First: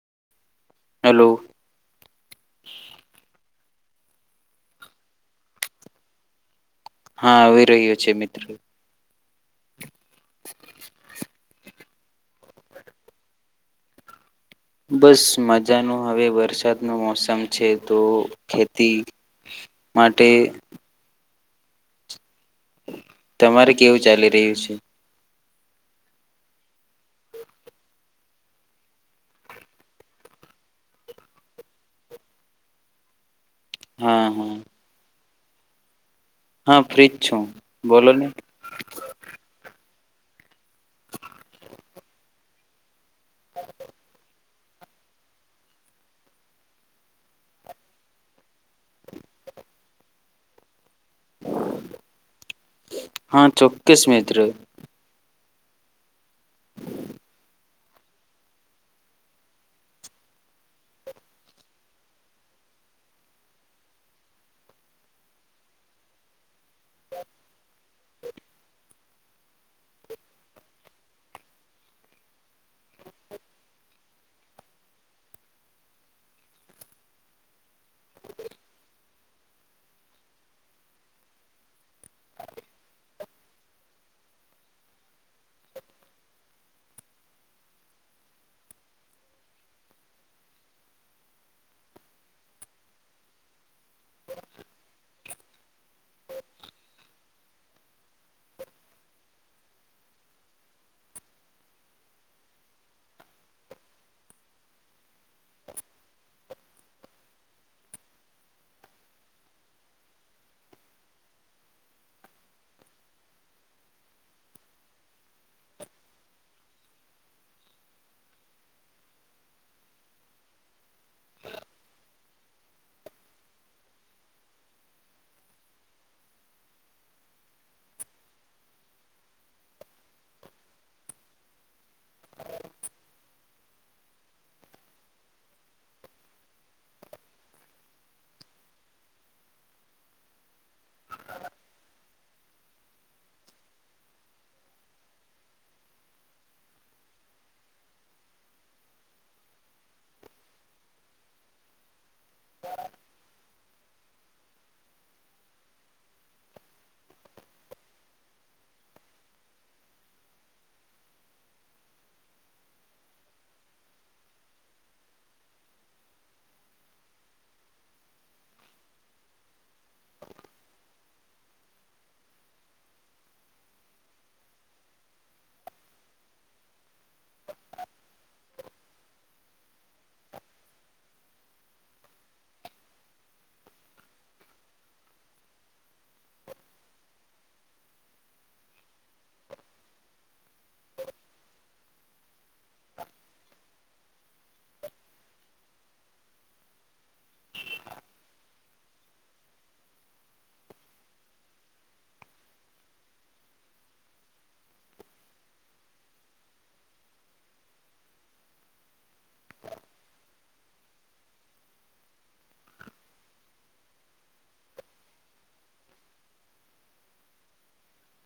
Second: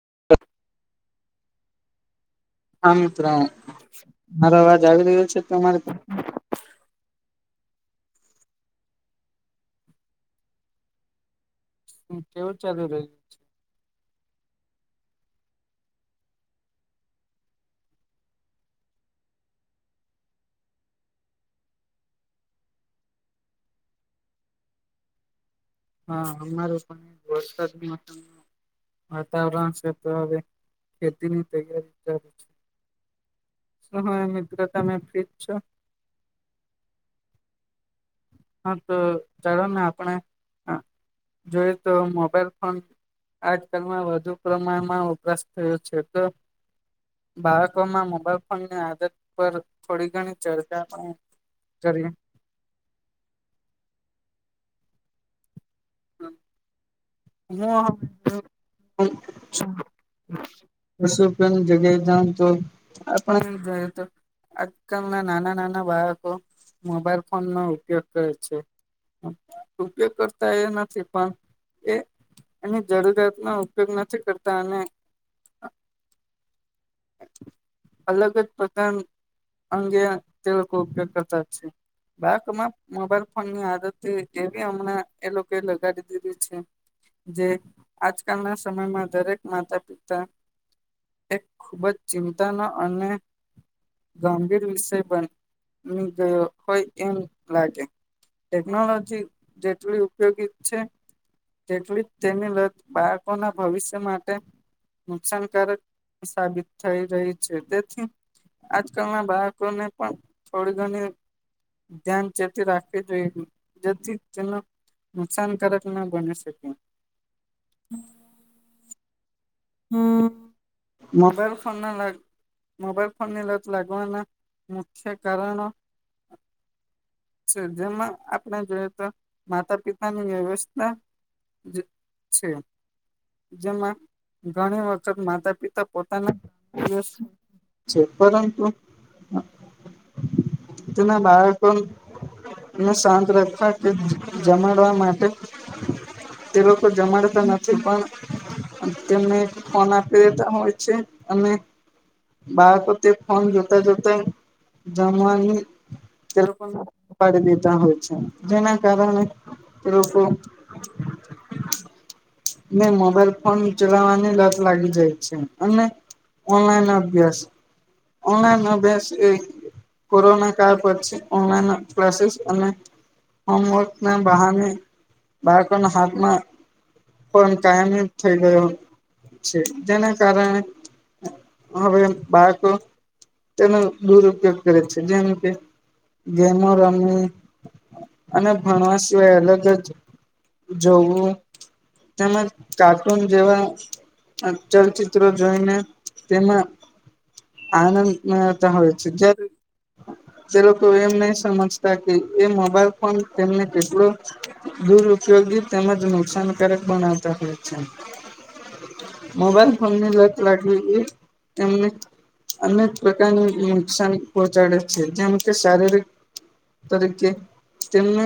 [inaudible] Hello. હા, મિત્ર મારો અવાજ આવી રહ્યો છે, અરે હા, આવી રહ્યો છે, મિત્રો [inaudible] હ, કેવું ચાલુ રહ્યું છે. બસ મજાનું હવે વરસાદ નો મોસમ છે, તો ખેતી. માટે તમારે કેવું ચાલી રહ્યું છે. હા, અમારું પણ વરસાદ નું મોસમ વાતાવરણ છે તો હવે, ખેતીની તૈયારી ચાલુ છે. શું, હાય હા હા મિત્રો તમે ફ્રીજ છો હા ફ્રીજ છું, બોલો ને? હા તો ચાલો ને આપણે જોઈએ, તો મોબાઈલ ફોન આજકાલમાં વધુ પ્રમાણમાં વપરાસ થયો છે, તો બાળકોમાં મોબાઈલ ફોનની, આદત પર થોડી ઘણી ચર્ચા પણ કરીયે હા, ચોક્કસ મિત્ર [unintelligible] પશું પણ જગ્યાએ જાવો ને, તો આપને બી જાય તો આજકાલ, ના નાના, નાના બાળકો મોબાઈલ ફોનનો ઉપયોગ કરે છે. ઉપયોગ કરતા એ નથી, પણ એ એની જરૂરિયાતનો ઉપયોગ નથી, કરતા અને અલગ જ પ્રકાર અંગે તે લોકો ઉપયોગ કરતા જ છે. બાકમાં મોબાઈલ ફોન ની આદત એવી હમણાં એ લોકો લગાડી દીધી છે. જે આજકાલના સમયમાં, દરેક માતા પિતા ખૂબ જ ચિંતાનો અને ગંભીર વિષય બની ગયો હોય, એમ લાગે ટેકનોલોજી જેટલી ઉપયોગી છે, તેટલી જ, તેની લત બાળકોના ભવિષ્ય માટે નુકસાનકારક સાબિત થઈ રહી છે, તેથી આજકાલ ના બાળકો ને પણ થોડી, ઘણી ધ્યાન ચેતી રાખવી જોઈએ, જેથી તેના નુકસાનકારક ના બની શકે હમ, મોબાઈલ ફોન ના લાગ મોબાઈલ, ફોનનીલાત લાગવાના મુખ્ય કારણ જેમાં આપણે જોઈયએ, તો માતા પિતાની વ્યવસ્થા છે, જેમાં ઘણી વખત માતા પિતા પોતાના દ છે, પરંતુ જેના બાળકો ને શાંત રાખવા કે જમાડવા, માટે તે લોકો જમાડતા નથી, પણ તેમને એક ફોન આપી દેતા હોય છે, અને બાળકોતે ફોન જોતા, જોતા જમવાની તે લોકોને પાડી દીધા હોય છે, જેના કારણે તે લોકો ને મોબાઈલ ફોન ચલાવવાની લત લાગી જાય છે, અને ઓનલાઈન અભ્યાસ ઓનલાઈન, અભ્યાસ એ કોરોના કાળ પછી, ઓનલાઈન ક્લાસીસ અને હોમવર્ક ના બહાને બાળકોના, હાથમાં પણ કાયમ થઈ, ગયો છે, જેના કારણે હવે બાળક તેનો દુરપયોગ કરે છે, જેમ કે ગેમર અને અને ભણવા શિવાય એ અલગ જ જોવુ તેમ જ કાર્ટૂન જેવા ચલચિત્ર જોઈને તેમાં આનંદ માં આવતા હોય છે, જ્યારે તે લોકો એમ નહી, સમજતા કે એ મોબાઈલ ફોન તેમને કેટલો દ ુયોગી તેમજ નુકસાનકારક બનાવતા હોય, છે. મોબાઈલ ફોન ની લત લાગવી, જો એને અનેક પ્રકારની નુકસાન પહોંચાડે છે, જેમ કે શારીરિક તરીકે તેમને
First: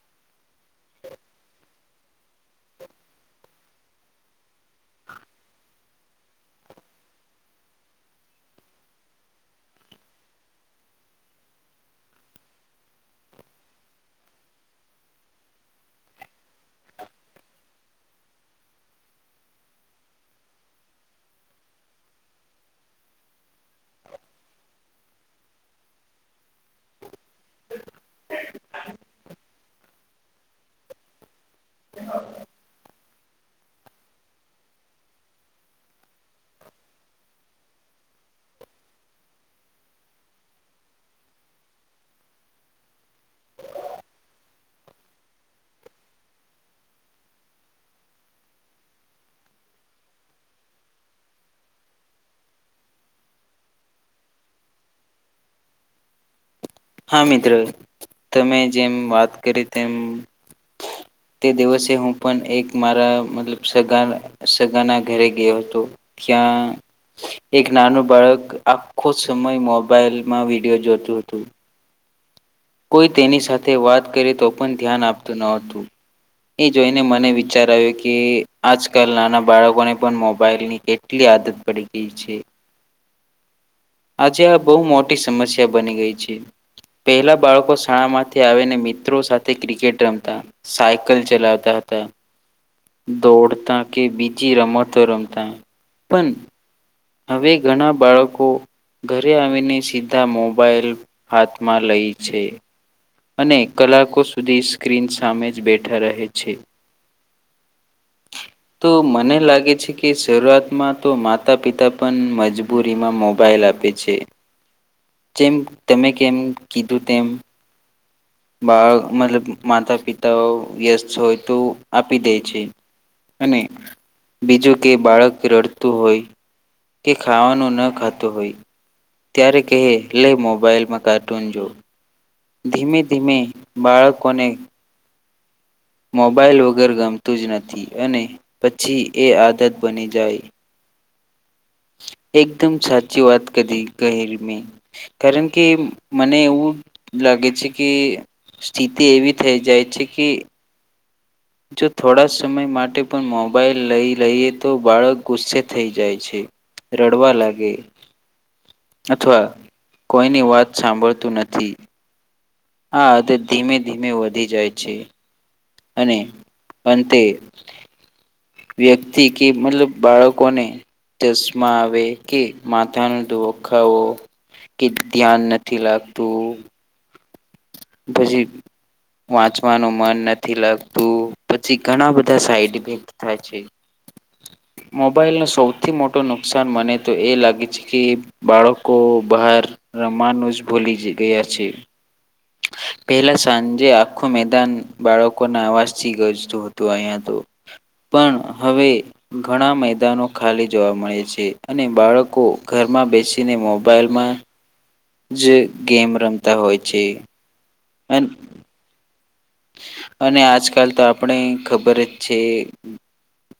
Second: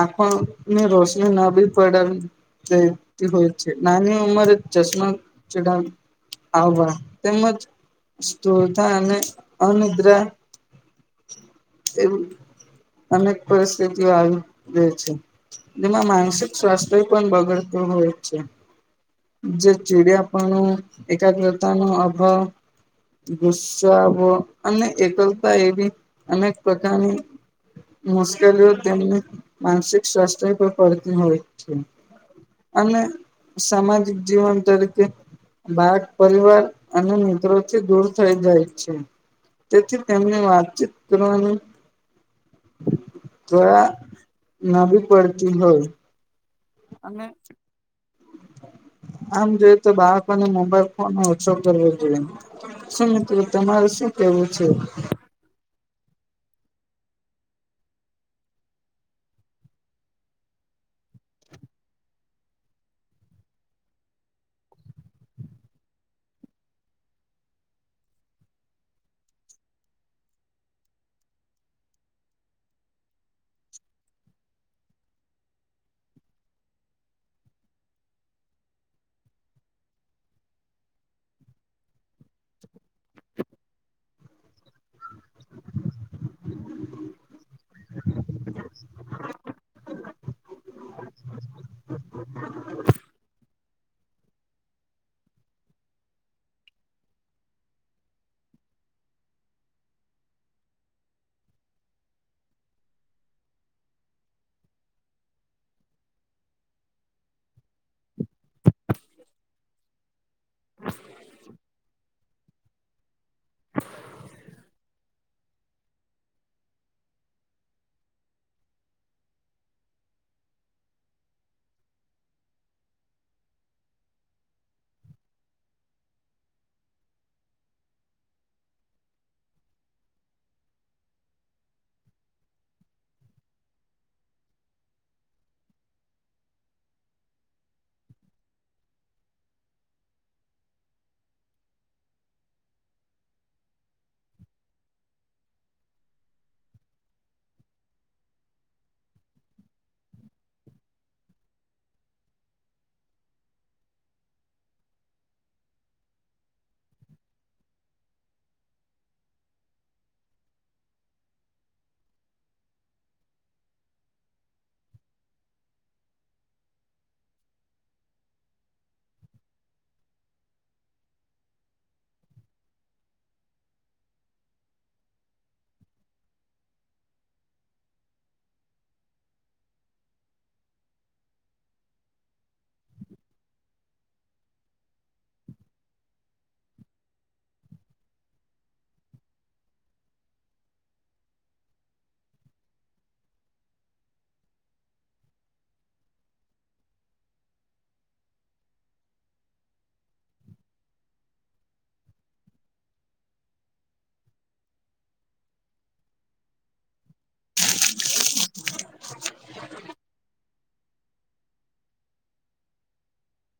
આખો ની રોશની ના બી, પડે તે હોય છે, નાની ઉંમરે ચશ્મા ચડા આવવા, તેમજ સ્ધ અને અનદ્રા એવી અનેક પરિસ્થિતિ આવી ર છે. જેમાં માનસિક સ્વાસ્થ્ય પણ બગડતું હોય, છે જે ચીડિયાપનો એકાગ્રતા નો અભાવ ગુસ્સાઓો અને એકલતા, એવી અનેક પ્રકારની મુશ્કેલીઓ તેમને માનસિક સ્વાસ્થ્ય પર પડતી હોય છે. હ અને સામાજિક, જીવન તરીકે બાળ પરિવાર અને મિત્રો. દૂર થઈ જાય છે, તેથી તેમને વાતચીત કરવાની તોયા નવીી પડતી હોય. અને. આમ જોય તો બાળકોને મોબાઈલ ફોન ઓછો કરવો જોઈએ. શું મિત્રો તમારું શું કેવું છે? હા મિત્ર તમે જેમ વાત કરી તેમ [inaudible] તે દિવસે હું પણ એક મારા મતલબ સગા સગાના ઘરે ગયો હતો. ક્યા? એક નાનું બાળક આખો સમય મોબાઈલમાં વિડીિયો જોતું હતું. કોઈ તેની સાથે વાત કરીે તો પણ ધ્યાન આપતું ન હતું. એ જોઈને મને વિચાર આવ્યો કે આજકાલ નાના બાળકોને પણ મોબાઈલની કેટલી આદત પડી ગઈ છે. આજે આ બહું મોટી સમસ્યા બની ગઈ છે. પહેલા બાળકો શાળામાંથી આવીને મિત્રો સાથે ક્રિકેટ રમતા, સાયકલ ચલાવતા તે દોડતા કે બીજી રમતો રમતા પણ હવે ઘણા બાળકો ઘરે આવીને સીધા મોબાઈલ હાથમાં લઈ છે. અને કલાકો સુધી સ્ક્રીન સામે જ બેઠા રહે છે. [inaudible] તો મને લાગે છે કે શરૂઆતમાં તો માતા- પિતા પણ મજબૂત પુરીમાં મોબાઈલ આપે છે. જેેમ તમે કેમ કીધુ તેમ. બાળ મતલબ માતા-પિતાઓ વ્યસ્ત હોય તો આપી દે છે. અને બીજું કે બાળક રડતું હોય. કે ખાવાનું ન ખાતોું હોય. ત્યારે કહે લઈ મોબાાઈલમાં કાર્ટૂન જોવ. ધીમે -ધીમે બાળકોને મોબાઈલ વગર ગમતું જ નથી અને પછી એ આદત બની જાય. [inaudible] એકદમ સાચી વાત કરી કહે મે કારણ કે મને એવું લાગે છે કે સ્થિતિ એવી થઈ જાય છે કે જો થોડા સમય માટે પણ મોબાઈલ લઈ લઈએ તો બાળક ગુસ્સે થઈ જાય છે. રડવા લાગે. અથવા કોઈની વાત સાંભળતું નથી. હા તે ધીમે ધીમે વધી જાય છે. અને અંતે એક વ્યક્તિ કે મતલબ બાળકોને ચશ્માં આવે કે માથા ન દુખાવો કે ધ્યાન નથી લાગતું પછી, વાંચવાનું મન નથી લાગતું. પછી ઘણા બધા સાઈડ ઇફેક્ટ થાય છે. [inaudible] મોબાઈલનો સૌથી મોટો નુકસાન મને તો એ લાગે છે કે બાળકો બહાર રમવાનુ જ ભુલી જ ગયા છે. [inaudible] પહેલા સાંજે આખું મેદાન બાળકોના અવાજથી ગજતું હતું અહિયા તો પણ હવે ઘણા મેદાનો ખાલી જોવા મળે છે અને બાળકો ઘ- ઘરમાં બેસીને મોબાઈલમાં જે ગેમ રમતા હોય છે અને અને આજકાલ તો આપણે ખબર જ છે.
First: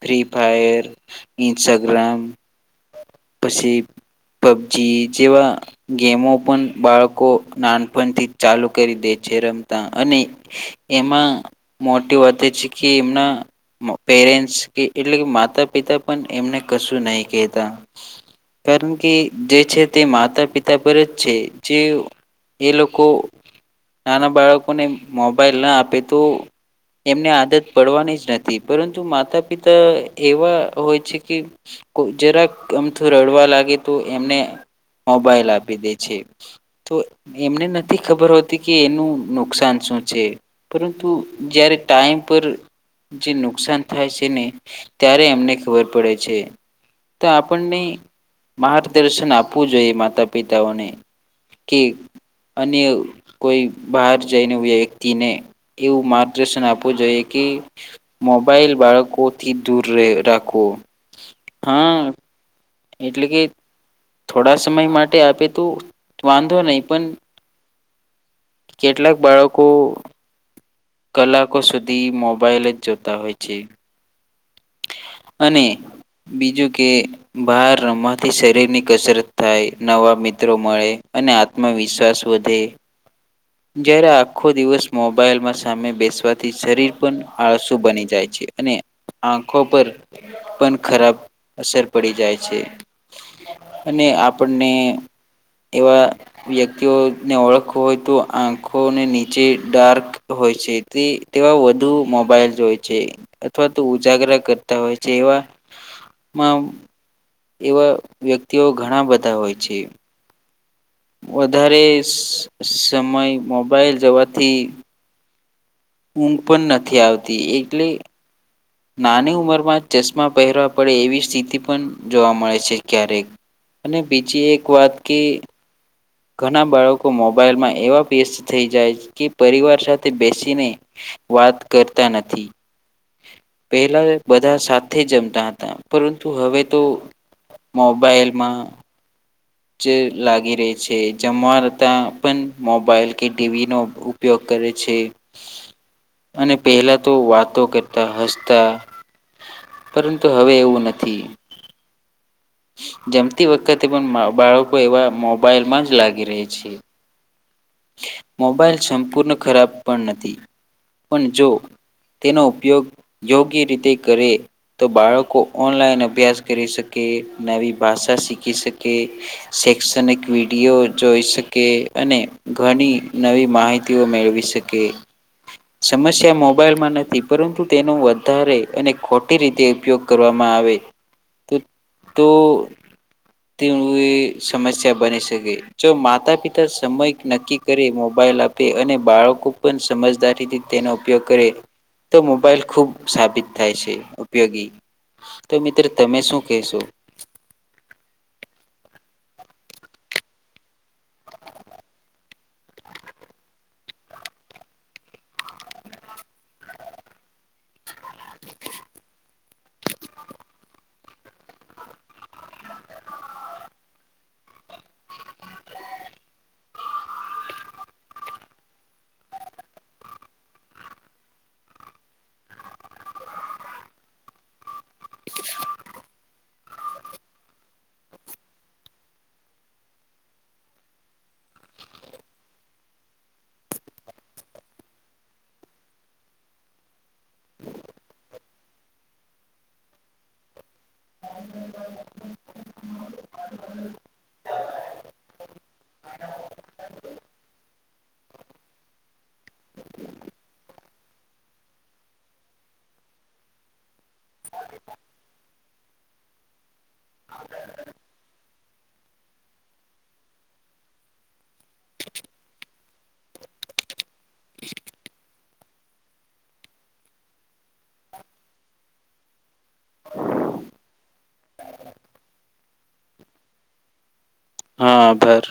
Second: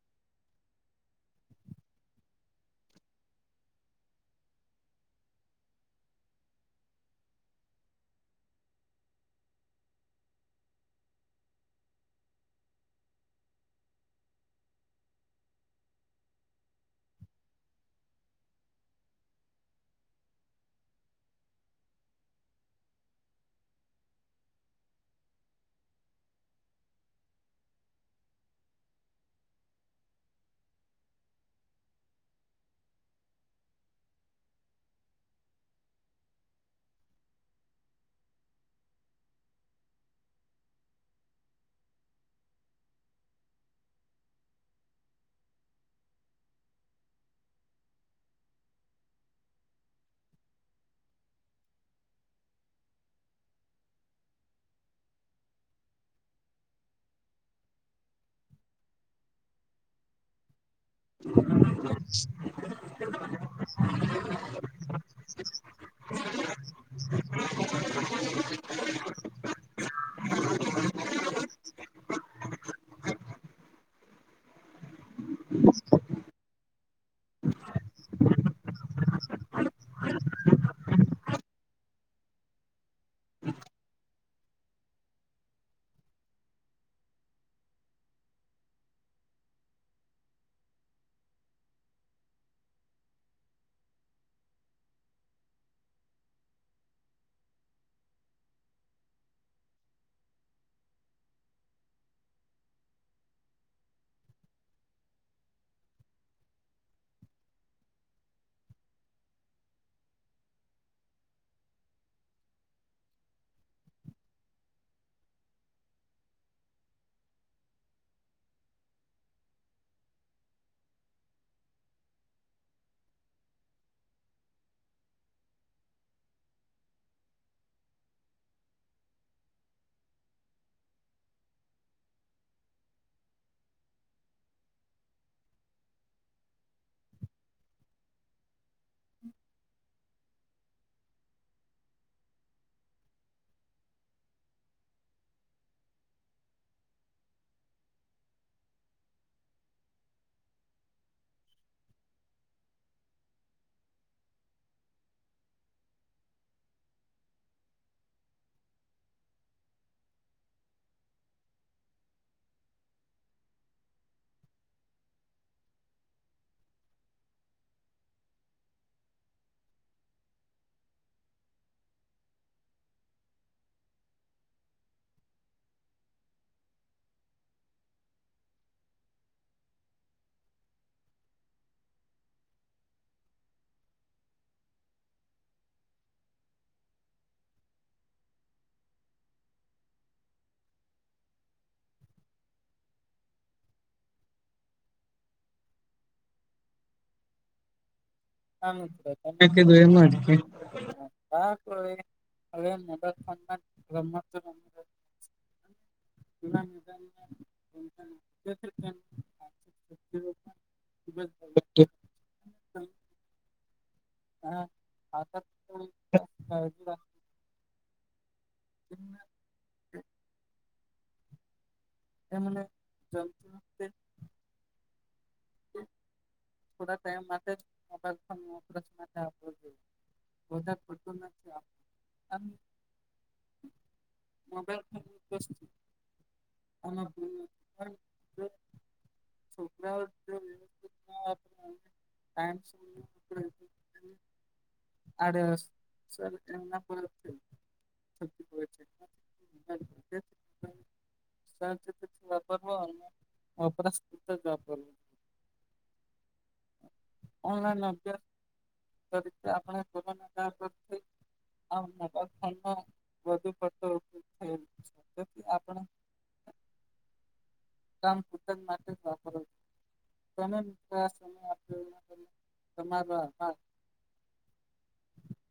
ફ્રી ફાયર, ઇન્સ્ટાગ્રામ પછી પબજી જેવા ગેમો પણ બાળકો નાનપણથી ચાલુ કરી દે જે રમતા અને એમાં મોટી વાત છે કે, એમના પેરેન્ટસ કે, એટલે કે માતા પિત- તો પણ એમને કશું નહીં કહેતા. કારણ કે જે છે, તે માતા પિતા પર જ છે જે એ લોકો નાના બાળકોને મોબાઈલ ના આપે તો એમને આદત પડવાની જ નથી, પરંતુ માતા-પિતા એવા હોય છે કે જરા ક અમથુ રડવા લાગે તો એમને મોબાઈલ આપી દે છે, તો એમને નથી ખબર હોતી કે એનું નુકસાન છે. છે. પરંતુ જ્યારે ટાઈમ પર જે નુકસાન થાય છે ને, ત્યારે એમને ખબર પડે છે. તો, આપણને માર્ગદર્શન આપવું જોઈએ માતા-પિતાઓને. કે અન્ય કોઈ બહાર જઈને ને એવું માર્ગદર્શન આપવું જોઈએ કે, મોબાઈલ બાળકોથી દૂર રહે. દૂર રાખો. હ. [unintelligible] એટલે કે થોડા સમય માટે આપે તો વાંધો નહીં પણ [unintelligible] કેટલાક બાળકો કલાકો સુધી મોબાઈલ જ જોતા હોય છે. અને બીજું કે, બહાર રમવાથી શરીરની કસરત થાય, નવા મિત્રો મળે. અને આત્મવિશ્વાસ વધે. જ્યારે આખો દિવસ મોબાઈલમાં સામે બેસવાથી શરીર પણ આળસુ બની જાય છે. અને આંખો પર પણ ખરાબ અસર પડી જાય છે. અને આપણને એવા વ્યક્તિઓને ઓળખવું હોય તો. આંખો ને નીચે ડાર્ક હોય છે, તે તેવા વધુ મોબાઈલ જુએ છે. અથવા તો ઉજાગરા કરતા હોય છે, એવા માં એવા વ્યક્તિઓ ઘણા બધા હોય છે. વધારે સ- સમય મોબાઈલ જવાથી. ઊંઘ પણ નથી આવતી, એટલે નાની ઉંમરમાં ચશ્મા પહેરવા પડે, એવી સ્થિતિ પણ જોવા મળે છે ક્યારેક અને બીજી એક વાત કે ઘણા બાળકો મોબાઈલમાં એવા વ્યસ્ત થઈ જાય કે, પરિવાર સાથે બેસીને. વાત કરતા નથી. [unintelligible] પહેલા બધા સાથે જમતા હતા, પરંતુ હવે તો. મોબાઈલમાં લાગી રહી છે, જમતા પણ મોબાઈલ કે ટીવી નો ઉપયોગ કરે છે, અને પહેલા તો વાતો કરતા, હસતા. પરંતુ હવે એવું નથી. જમતી વખતે પણ બાળકો એવા મોબાઈલમાં જ લાગી રહે છે. મોબાઈલ સંપૂર્ણ ખરાબ પણ નથી, પણ જો તેનો ઉપયોગ યોગ્ય રીતે કરે, તો બાળકો ઓનલાઈન અભ્યાસ કરી શકે. નવી ભાષા શીખી શકે, શૈક્ષણિક વિડીયો જોઈ શકે, અને ઘણી નવી માહિતીઓ મેળવી શકે. સમસ્યા મોબાઈલમાં નથી, પરંતુ તેનો વધારે અને ખોટી રીતે ઉપયોગ કરવામાં. આવે તો તે એ સમસ્યા બની શકે જો માતા પિતા સમય નક્કી કરી મોબાઈલ આપે અને બાળકો પણ સમજદારીથી તેનો ઉપયોગ કરે તો મોબાઈલ ખુબ સાબિત થાય છે ઉપયોગી. તો મિત્ર તમે શું કહેશો આ તમે કીધું એમ જ. હ તો હવે મદ રત એ [unintelligible] હા આ હમ એમ જંતચતે થોડા ટાઈમ માટે જ તમને મોબાઈલ આપ્યો હતો. વધારે પડતું નથી આ મોબાઈલ ફોન અને છોકરાઓ એનો ઉપયોગ ના કરે થેન્ક્સ ટુ યુ આડ અસર એમના પર થઈ આ ખૂબ જ ખરાબ ટેવ છે. આ વ્યવસ્થિત વાપરવો અને વપરાશ પુરતો જ વાપરવો ઓનલાઈન અભજાર કોઈપણ રીતે પોતાનું કામ પોતે આ મોબાઈલ ફોન નો વધુ પડતો ઉપયોગ થયો છે. કામ પૂરતા માટે જ વાપરવો તમે તમે સમય આપ્યો તે બદલ આભાર હા આભાર